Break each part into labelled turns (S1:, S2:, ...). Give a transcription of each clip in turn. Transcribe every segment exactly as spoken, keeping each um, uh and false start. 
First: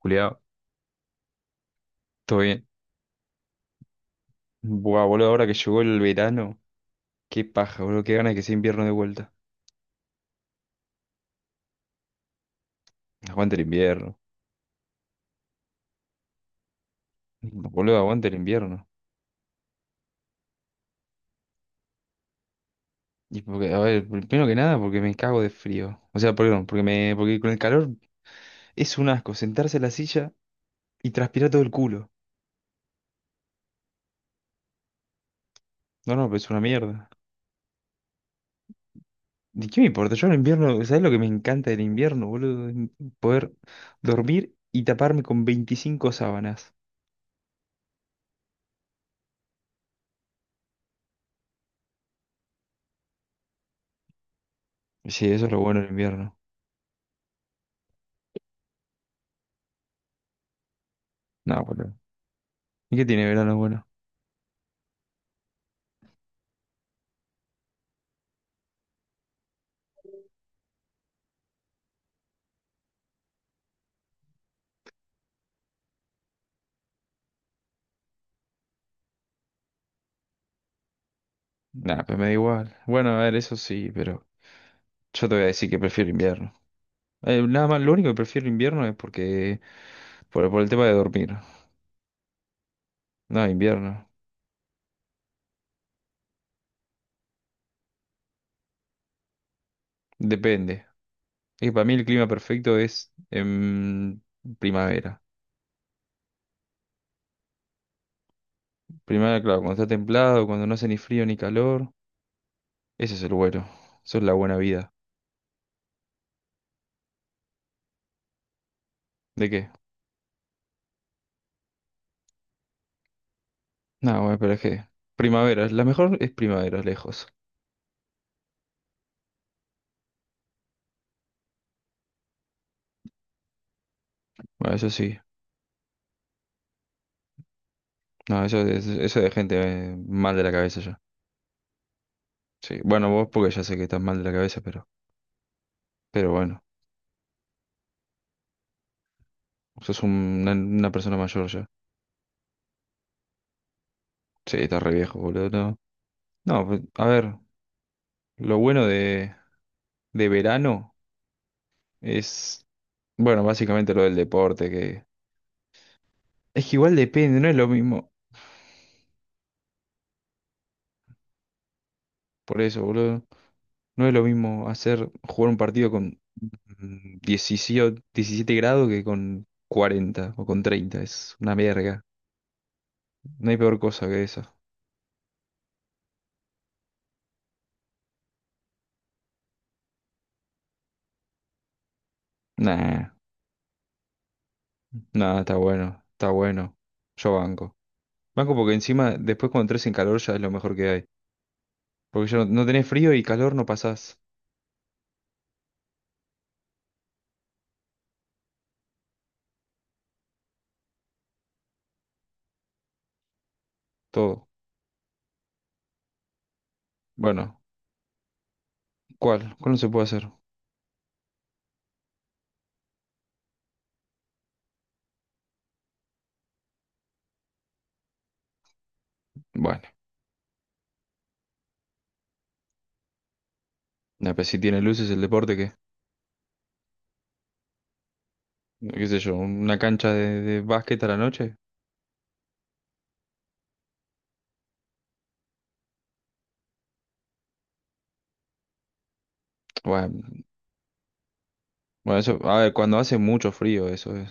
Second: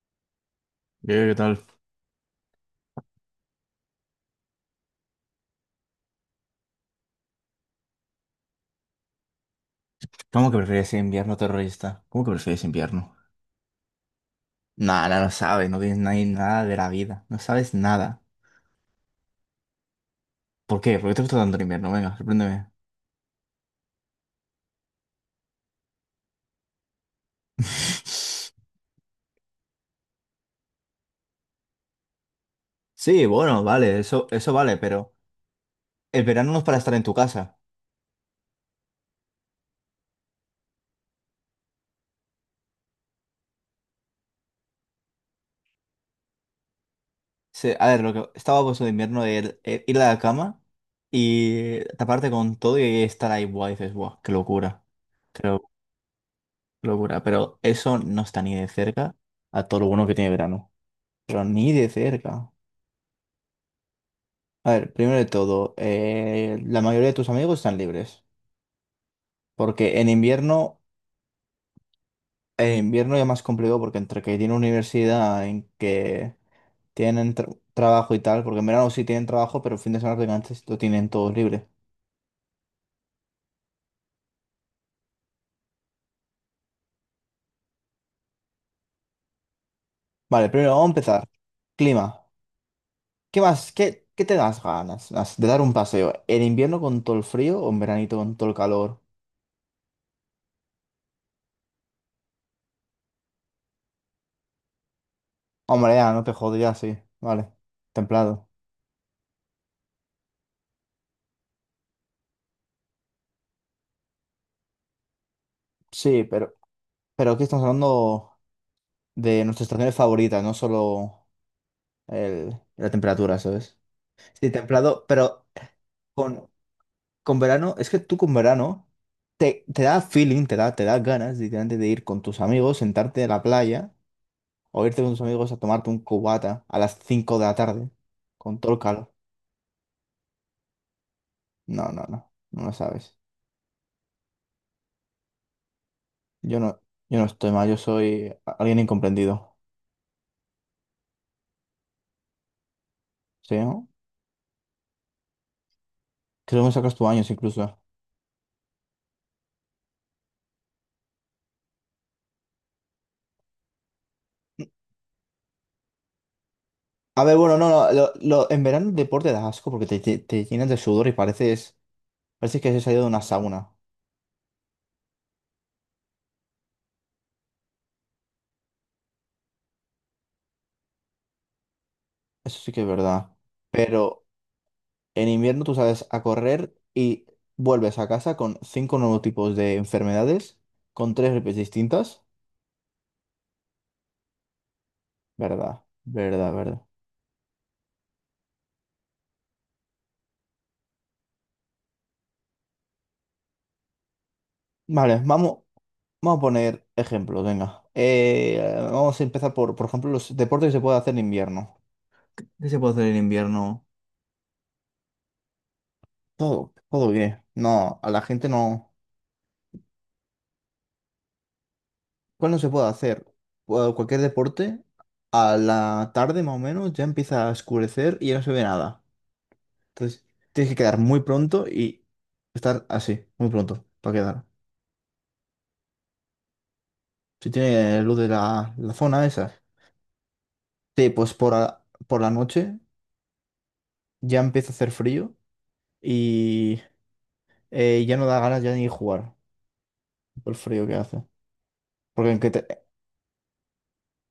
S1: Culiao,
S2: Diego, ¿qué tal?
S1: todo bien. Buah, boludo, ahora que llegó el verano, qué paja, boludo, qué ganas que sea invierno de vuelta.
S2: ¿Cómo que prefieres invierno terrorista? ¿Cómo que prefieres invierno?
S1: Aguante el invierno.
S2: Nada, no sabes, no tienes ni- nada de la vida, no sabes
S1: Boludo,
S2: nada.
S1: aguante el invierno.
S2: ¿Por qué? ¿Por qué te gusta tanto el invierno? Venga, sorpréndeme.
S1: Y porque, a ver, primero que nada, porque me cago de frío. O sea, perdón, porque me, porque con el calor es un asco sentarse en la silla y transpirar todo el culo.
S2: Sí, bueno, vale, eso, eso vale, pero
S1: No,
S2: el
S1: no, pero es
S2: verano no
S1: una
S2: es para estar en
S1: mierda.
S2: tu casa.
S1: ¿De qué me importa? Yo en el invierno, ¿sabes lo que me encanta del invierno, boludo? En Poder dormir y taparme con veinticinco sábanas.
S2: Se- a ver, lo que estaba puesto de invierno es ir a la cama y taparte con todo y estar ahí, buah, dices, buah, qué locura,
S1: Sí, eso
S2: qué
S1: es lo
S2: lo-
S1: bueno del invierno.
S2: qué locura. Pero eso no está ni de cerca a todo lo bueno que tiene verano, pero
S1: No,
S2: ni de
S1: boludo.
S2: cerca.
S1: ¿Y qué tiene verano bueno?
S2: A ver, primero de todo, eh, la mayoría de tus amigos están libres, porque en invierno, en invierno ya más complicado porque entre que tienen universidad, en que tienen tra- trabajo y tal, porque en verano sí tienen trabajo, pero el fin de semana prácticamente lo tienen todos libre.
S1: Nah, pues me da igual. Bueno, a ver, eso sí, pero yo te voy a decir que prefiero invierno. Eh, nada más, lo único que prefiero invierno es porque,
S2: Vale,
S1: por, por el
S2: primero
S1: tema
S2: vamos a
S1: de
S2: empezar.
S1: dormir.
S2: Clima. ¿Qué
S1: No,
S2: más? ¿Qué,
S1: invierno.
S2: qué te das ganas las- de dar un paseo? ¿En invierno con todo el frío o en veranito con todo el calor?
S1: Depende. Es que para mí el clima perfecto es en primavera.
S2: Hombre, ya, no te jodas, ya sí. Vale, templado.
S1: Primavera, claro, cuando está templado, cuando no hace ni frío ni calor. Ese es el bueno. Eso es la buena vida.
S2: Sí, pero, pero aquí estamos hablando de
S1: ¿De
S2: nuestras
S1: qué?
S2: estaciones favoritas, no solo el- la temperatura, ¿sabes?
S1: No, bueno,
S2: Sí,
S1: pero es que
S2: templado, pero
S1: primavera, la mejor es
S2: con,
S1: primavera, lejos.
S2: con verano, es que tú con verano te, te da feeling, te da, te da ganas literalmente de ir con tus amigos, sentarte en la playa
S1: Bueno,
S2: o
S1: eso
S2: irte con
S1: sí.
S2: tus amigos a tomarte un cubata a las cinco de la tarde
S1: No, eso,
S2: con todo el
S1: es-
S2: calor.
S1: eso es de gente eh, mal de la cabeza ya.
S2: No, no, no, no lo
S1: Sí, bueno,
S2: sabes.
S1: vos porque ya sé que estás mal de la cabeza, pero... Pero
S2: Yo
S1: bueno,
S2: no, yo no estoy mal, yo soy alguien incomprendido,
S1: sos un- una, una persona mayor ya.
S2: ¿sí? no?
S1: Sí, está re viejo, boludo. No,
S2: Creo
S1: no,
S2: que me
S1: pues,
S2: sacas
S1: a
S2: tu años
S1: ver,
S2: incluso.
S1: lo bueno de, de verano es, bueno, básicamente lo del deporte, que es que igual
S2: A ver,
S1: depende, no es
S2: bueno,
S1: lo
S2: no, no,
S1: mismo.
S2: lo- lo- en verano el deporte da asco porque te, te, te llenas de sudor y pareces,
S1: Por
S2: pareces que has
S1: eso,
S2: salido de una
S1: boludo,
S2: sauna.
S1: no es lo mismo hacer, jugar un partido con mm, diecisiete, diecisiete grados que con cuarenta o con treinta. Es una verga.
S2: Eso sí que es verdad.
S1: No hay peor cosa que
S2: Pero
S1: esa.
S2: en invierno tú sales a correr y vuelves a casa con cinco nuevos tipos de enfermedades, con tres gripes distintas.
S1: Nah, nah, está
S2: Verdad,
S1: bueno, está
S2: verdad,
S1: bueno.
S2: verdad.
S1: Yo banco. Banco porque encima, después cuando entres en calor ya es lo mejor que hay. Porque yo no, no tenés frío y calor no pasás
S2: Vale, vamos, vamos a poner ejemplos, venga. Eh, vamos a empezar por, por ejemplo, los deportes que se puede hacer en invierno. ¿Qué se puede hacer en invierno?
S1: todo.
S2: Todo, todo bien.
S1: Bueno,
S2: No, a la gente no.
S1: ¿cuál? ¿Cuál no se puede hacer?
S2: ¿Cuál no se puede hacer? Cu- Cualquier deporte, a la tarde más o menos ya empieza a oscurecer y ya no se ve nada.
S1: Bueno,
S2: Entonces, tienes que quedar muy pronto y estar así, muy pronto, para
S1: nah, pero
S2: quedar.
S1: si tiene luces el deporte, ¿qué?
S2: Si tiene luz de la, la
S1: ¿Qué sé
S2: zona
S1: yo?
S2: esa.
S1: ¿Una cancha de, de básquet a
S2: Sí,
S1: la
S2: pues por,
S1: noche?
S2: la- por la noche ya empieza a hacer frío y eh, ya no da ganas ya ni jugar
S1: Bueno,
S2: por el frío que hace.
S1: bueno,
S2: Porque
S1: eso,
S2: en que
S1: a
S2: te-
S1: ver, cuando hace mucho frío, eso es.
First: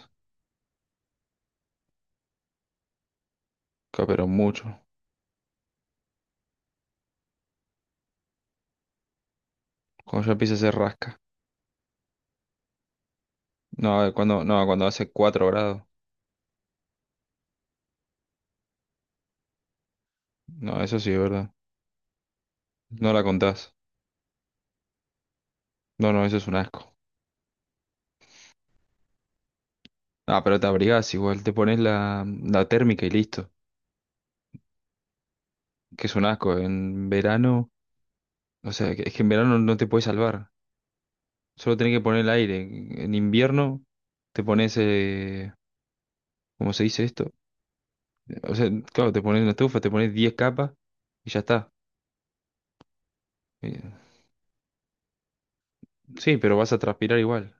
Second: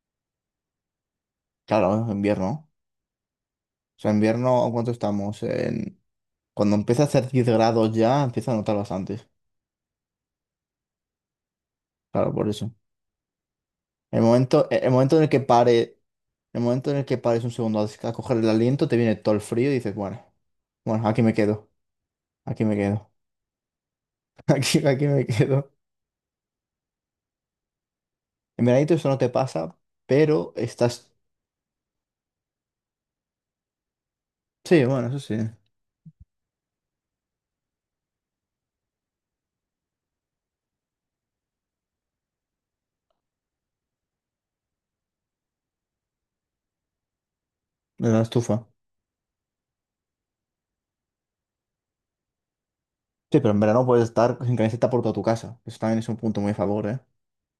S2: Claro, en invierno. O
S1: Ca-
S2: sea, en
S1: Pero
S2: invierno,
S1: mucho.
S2: ¿cuánto estamos? En... Cuando empieza a hacer diez grados ya, empieza a notar bastante.
S1: Cuando ya empieza a hacer rasca.
S2: Claro, por eso.
S1: No, a ver,
S2: El
S1: cuando, no,
S2: momento, e,
S1: cuando
S2: el
S1: hace
S2: momento en el que
S1: cuatro grados.
S2: pare, el momento en el que pares un segundo a, a coger el aliento, te viene todo el frío y dices, bueno,
S1: No, eso
S2: bueno,
S1: sí es
S2: aquí me
S1: verdad.
S2: quedo, aquí me quedo,
S1: No la contás.
S2: aquí, aquí me quedo.
S1: No, no, eso es un asco.
S2: En veranito eso no te pasa,
S1: Ah,
S2: pero
S1: pero te
S2: estás,
S1: abrigás igual, te pones la, la térmica y listo.
S2: sí, bueno, eso sí, en
S1: Que es un asco. En verano, o sea, que- es que en verano no te puedes salvar. Solo tenés que poner el aire. En invierno te pones, eh, ¿cómo se dice esto?
S2: la
S1: O
S2: estufa.
S1: sea, claro, te pones una estufa, te pones diez capas y ya está.
S2: Sí, pero en verano
S1: Eh,
S2: puedes estar sin camiseta por toda tu casa. Eso también es un
S1: Sí,
S2: punto muy a
S1: pero vas a
S2: favor, ¿eh?
S1: transpirar igual.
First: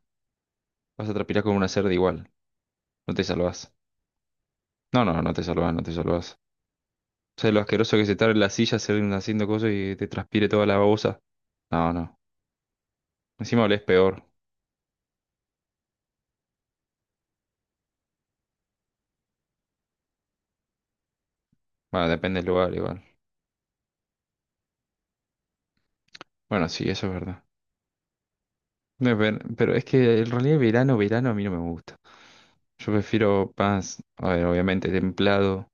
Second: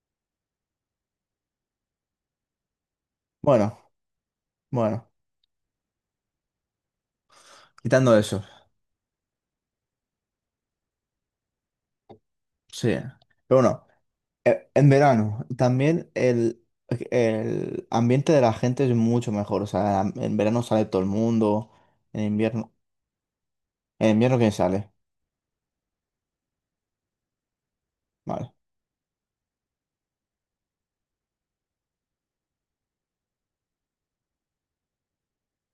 S1: Vas a transpirar como una cerda igual. No te salvás.
S2: Bueno,
S1: No,
S2: bueno,
S1: no, no te salvás, no te salvás. O sea, lo asqueroso que es
S2: quitando
S1: estar en
S2: eso,
S1: la silla hacer- haciendo cosas y te transpire toda la babosa. No, no.
S2: sí. Pero
S1: Encima olés
S2: bueno.
S1: peor.
S2: E- En verano, también el, el ambiente de la gente es mucho mejor. O sea, en verano sale todo el mundo,
S1: Bueno,
S2: en
S1: depende del
S2: invierno.
S1: lugar igual.
S2: En invierno, ¿quién sale?
S1: Bueno, sí, eso es verdad.
S2: Vale.
S1: No es Pero es que en realidad verano, verano a mí no me gusta. Yo prefiero más, a ver, obviamente templado.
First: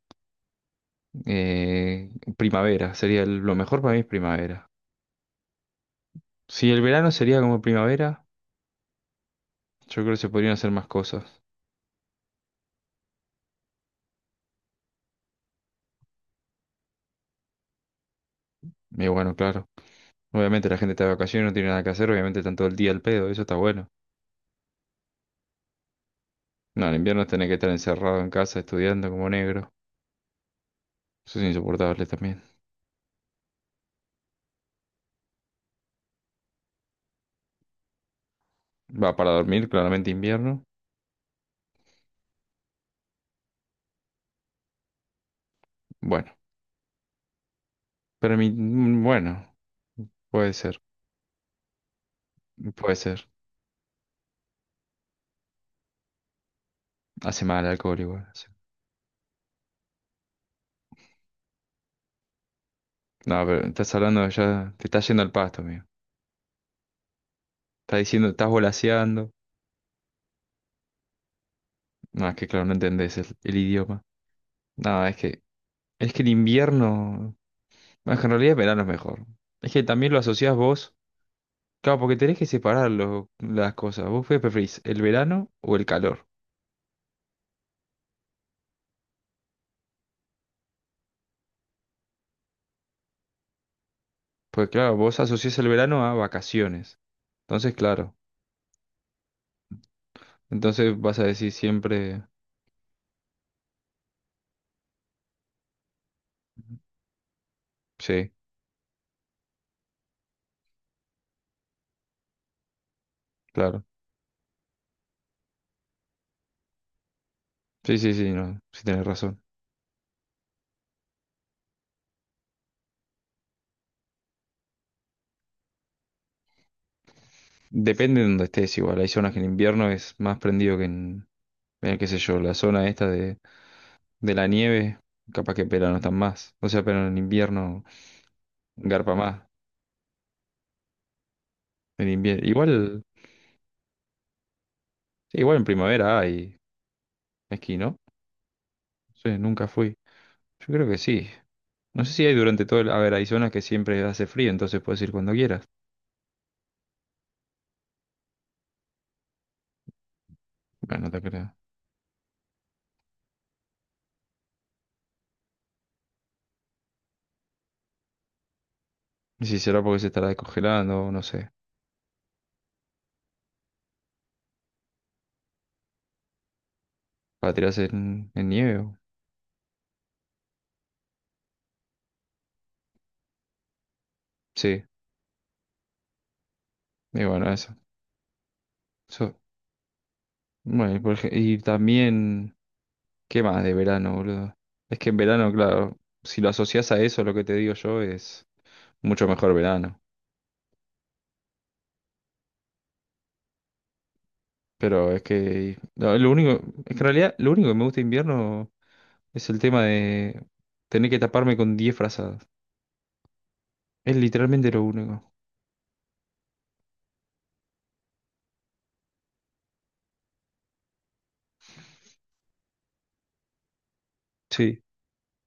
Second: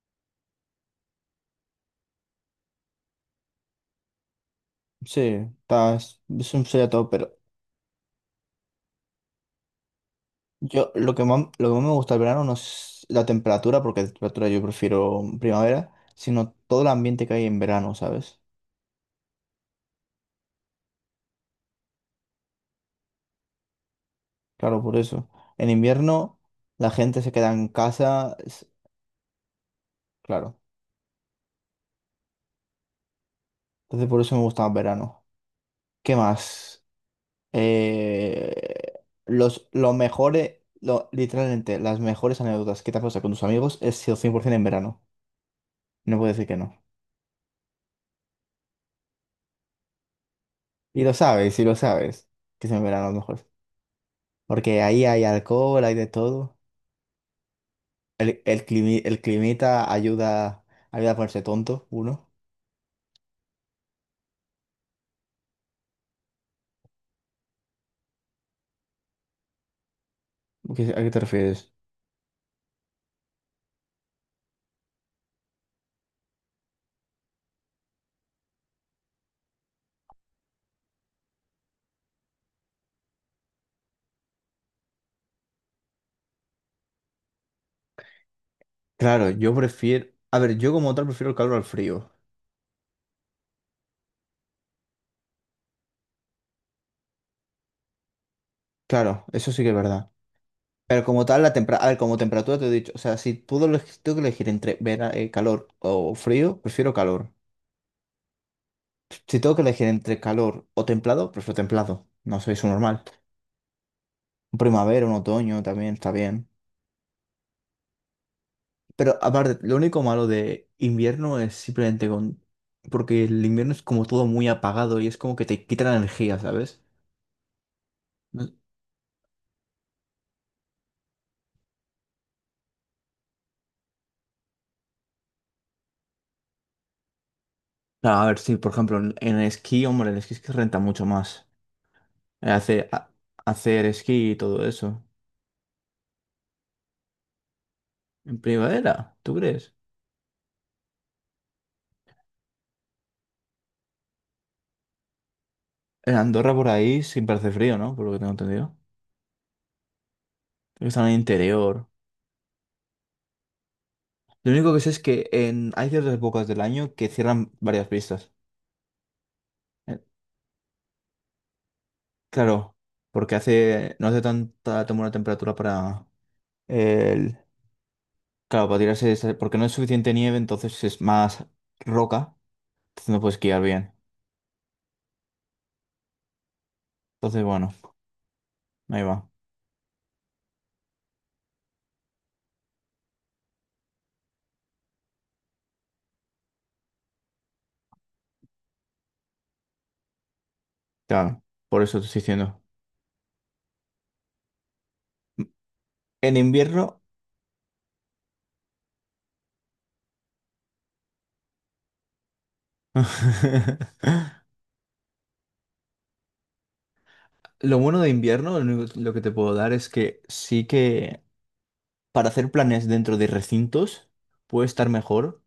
S1: eh, primavera, sería el- lo mejor para mí es primavera.
S2: Sí, está, es, es un
S1: Si el
S2: sería todo,
S1: verano
S2: pero
S1: sería como primavera, yo creo que se podrían hacer más
S2: yo lo que
S1: cosas.
S2: más, lo que más me gusta del verano no es la temperatura, porque la temperatura yo prefiero primavera, sino todo el ambiente que hay en verano, ¿sabes?
S1: Y bueno, claro. Obviamente la gente está de vacaciones, no tiene nada que hacer, obviamente están todo el día al pedo, eso está bueno.
S2: Claro, por eso. En invierno,
S1: No,
S2: la
S1: en
S2: gente
S1: invierno
S2: se
S1: tenés
S2: queda
S1: que
S2: en
S1: estar encerrado en
S2: casa,
S1: casa
S2: es-
S1: estudiando como negro.
S2: claro.
S1: Eso es insoportable también.
S2: Entonces, por eso me gusta más verano. ¿Qué más? Eh,
S1: Va para dormir,
S2: los, lo
S1: claramente
S2: mejores,
S1: invierno.
S2: lo, literalmente, las mejores anécdotas que te has pasado con tus amigos es sido cien por ciento en verano. No puedo
S1: Bueno,
S2: decir que no.
S1: pero mi, mm, bueno, puede ser,
S2: Y lo sabes, y lo sabes, que es en
S1: puede
S2: verano los
S1: ser.
S2: mejores. Porque ahí hay alcohol, hay de todo.
S1: Hace mal el alcohol igual.
S2: El,
S1: Sí.
S2: el, climi- el climita ayuda, ayuda a ponerse tonto, uno.
S1: No, pero estás hablando ya, te estás yendo al pasto, amigo. Está diciendo, estás volaseando.
S2: ¿Qué- ¿A qué te refieres?
S1: No, es que claro, no entendés el, el idioma. No, es que, es que, el invierno. No, es que en realidad el verano es mejor. Es que también lo asociás vos. Claro, porque tenés que separar lo- las cosas. ¿Vos qué preferís, el verano o el calor?
S2: Claro, yo prefiero... A ver, yo como tal prefiero el calor al frío.
S1: Porque claro, vos asociás el verano a vacaciones. Entonces, claro.
S2: Claro, eso sí que es verdad.
S1: Entonces
S2: Pero
S1: vas a
S2: como tal,
S1: decir
S2: la tempera- a ver, como
S1: siempre.
S2: temperatura te he dicho, o sea, si puedo eleg- tengo que elegir entre vera- eh, calor o frío, prefiero calor.
S1: Sí,
S2: Si tengo que elegir entre calor o templado, prefiero templado. No soy su normal.
S1: claro.
S2: Un primavera, un otoño también está bien.
S1: Sí, sí, sí, no. Sí tenés
S2: Pero
S1: razón.
S2: aparte, lo único malo de invierno es simplemente con... Porque el invierno es como todo muy apagado y es como que te quita la energía, ¿sabes?
S1: Depende de donde
S2: No-
S1: estés igual. Hay zonas que en invierno es más prendido que en, en qué sé yo, la zona esta de. de la nieve, capaz que en verano están más. O sea, pero en invierno
S2: Ah, a ver, sí, por ejemplo,
S1: garpa
S2: en en
S1: más.
S2: el esquí, hombre, el esquí es que renta mucho más.
S1: En invierno.
S2: Eh, Hace,
S1: Igual,
S2: a- Hacer esquí y todo eso.
S1: sí, igual en primavera hay esquí, ¿no?
S2: En primavera, ¿tú
S1: Sí, nunca
S2: crees?
S1: fui. Yo creo que sí. No sé si hay durante todo el. A ver, hay zonas que siempre hace frío, entonces puedes ir cuando quieras.
S2: En Andorra por ahí siempre hace frío, ¿no? Por lo que tengo entendido. Creo que
S1: Bueno,
S2: están
S1: no
S2: en el
S1: te creo.
S2: interior. Lo único que sé es que en... hay ciertas épocas del año que cierran varias pistas.
S1: Y si será
S2: Eh,
S1: porque se estará descongelando, no sé.
S2: claro, porque hace... no hace tanta tan buena temperatura para el...
S1: Para tirarse en, en
S2: Claro,
S1: nieve.
S2: para
S1: o-
S2: tirarse... esa- porque no es suficiente nieve, entonces es más roca. Entonces no puedes esquiar bien.
S1: Sí. Y
S2: Entonces,
S1: bueno,
S2: bueno,
S1: eso.
S2: ahí va.
S1: Eso. Bueno, y, por ej- y también. ¿Qué más de verano, boludo? Es que en verano, claro, si lo asocias a eso, lo que te digo yo es mucho mejor verano.
S2: Claro, por eso te estoy diciendo.
S1: Pero es que no, lo
S2: En
S1: único, es que en
S2: invierno...
S1: realidad lo único que me gusta de invierno es el tema de tener que taparme con diez frazadas. Es literalmente lo único.
S2: Lo bueno de invierno, lo único- lo que te puedo dar es que sí que para hacer planes dentro de recintos puede
S1: Sí,
S2: estar mejor,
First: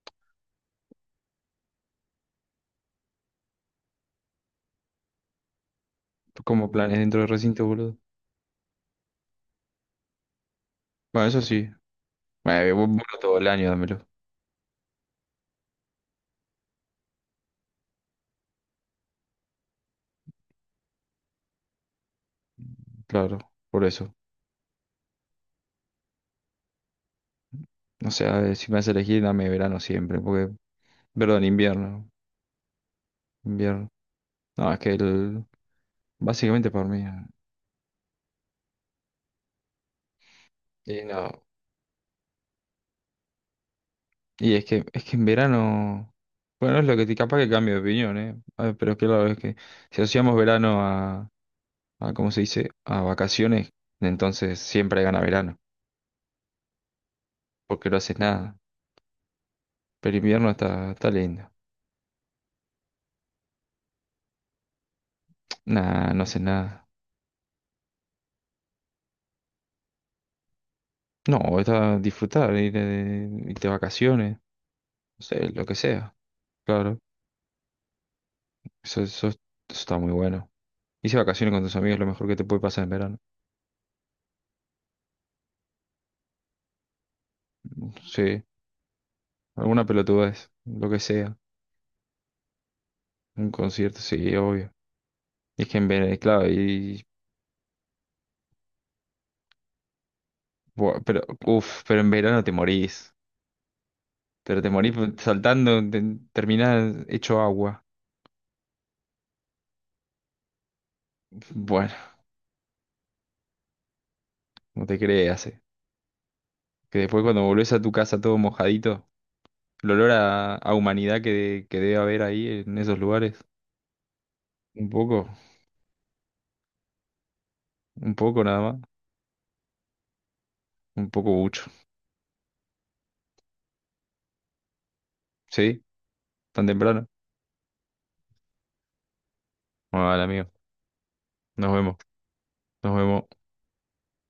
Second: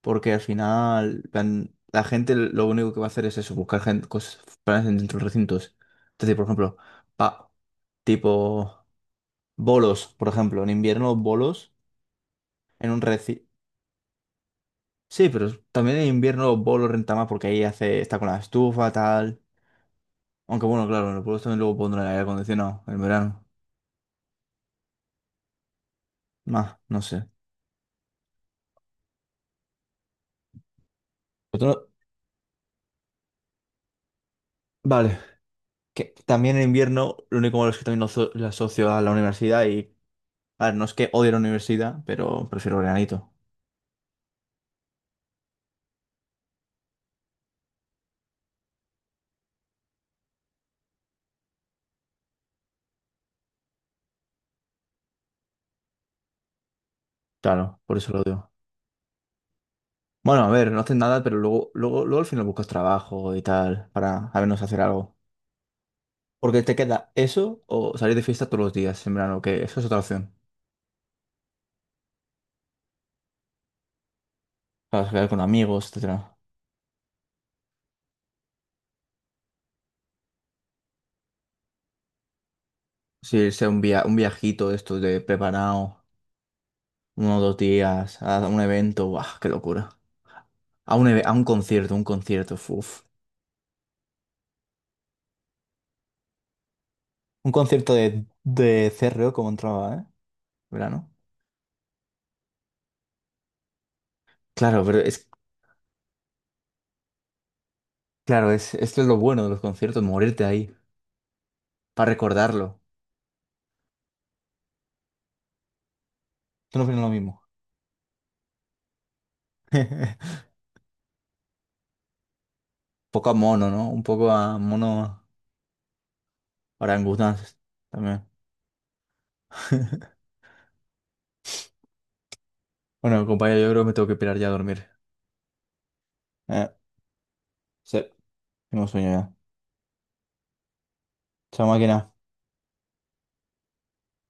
S2: porque al final plan, la gente lo único que va a hacer es eso, buscar gen- cos- planes dentro de recintos. Entonces, por
S1: como
S2: ejemplo,
S1: planes dentro del
S2: pa-
S1: recinto, boludo.
S2: tipo bolos, por ejemplo, en invierno
S1: Bueno, eso sí.
S2: bolos
S1: Bueno, eh, vos-
S2: en un
S1: vos todo
S2: recinto.
S1: el año dámelo.
S2: Sí, pero también en invierno bolos renta más porque ahí hace, está con la estufa, tal. Aunque bueno, claro, en los bolos también luego pondrán el aire acondicionado en
S1: Claro,
S2: verano.
S1: por eso.
S2: Más, no sé.
S1: O sea, si me hace elegir, dame verano siempre, porque, perdón,
S2: Otro-
S1: invierno, invierno. No, es que
S2: Vale.
S1: el,
S2: Que también en
S1: básicamente por mí.
S2: invierno, lo único malo es que también lo, aso- lo asocio a la universidad y, a ver, no es
S1: Y
S2: que
S1: no.
S2: odie la universidad, pero prefiero veranito.
S1: Y es que, es que, en verano, bueno, es lo que te capaz que cambio de opinión, ¿eh? A ver, pero claro, es que si asociamos verano a, a, ¿cómo se dice? A vacaciones, entonces siempre gana verano,
S2: Claro,
S1: porque no
S2: por eso
S1: haces
S2: lo odio.
S1: nada. Pero
S2: Bueno,
S1: invierno
S2: a ver, no
S1: está,
S2: haces
S1: está
S2: nada, pero
S1: lindo.
S2: luego, luego, luego al final buscas trabajo y tal, para al menos hacer algo.
S1: Nah, no haces
S2: Porque te
S1: nada.
S2: queda eso o salir de fiesta todos los días en verano, que eso es otra opción.
S1: No, está disfrutar, ir de, irte de vacaciones,
S2: Para
S1: no
S2: quedar con
S1: sé, lo que
S2: amigos,
S1: sea.
S2: etcétera.
S1: Claro, eso, eso, eso está muy bueno. Irse de vacaciones con tus amigos es lo mejor que te puede pasar en verano.
S2: Si sea un via un viajito de estos de preparado, uno o dos días, a
S1: Sí,
S2: un evento, ¡buah, qué
S1: alguna
S2: locura!
S1: pelotudez, lo
S2: A
S1: que
S2: un, eve- a
S1: sea.
S2: un concierto, un concierto, uff.
S1: Un concierto, sí, obvio. Es que en verano, claro, y,
S2: Un concierto de, de CRO como entraba, ¿eh?
S1: buah,
S2: Verano.
S1: pero, uff, pero en verano te morís. Pero te
S2: Claro,
S1: morís
S2: pero es,
S1: saltando, te, terminás hecho agua.
S2: claro, es, esto es lo bueno de los conciertos, morirte ahí,
S1: Bueno,
S2: para recordarlo.
S1: no te creas, eh.
S2: Tú no
S1: Que
S2: opinas lo
S1: después
S2: mismo.
S1: cuando volvés a tu casa todo mojadito,
S2: Un
S1: el olor a, a humanidad que, que debe haber ahí en esos
S2: poco a
S1: lugares.
S2: mono, ¿no? Un poco a
S1: Un
S2: mono
S1: poco,
S2: orangutanes
S1: un
S2: también.
S1: poco nada más, un poco mucho.
S2: Bueno, compañero, yo creo que me tengo que pirar ya a dormir.
S1: ¿Sí? ¿Tan
S2: Eh,
S1: temprano?
S2: sí, tengo sueño ya.
S1: Bueno, vale, amigo.
S2: Chao,
S1: Nos vemos,
S2: máquina.
S1: nos vemos.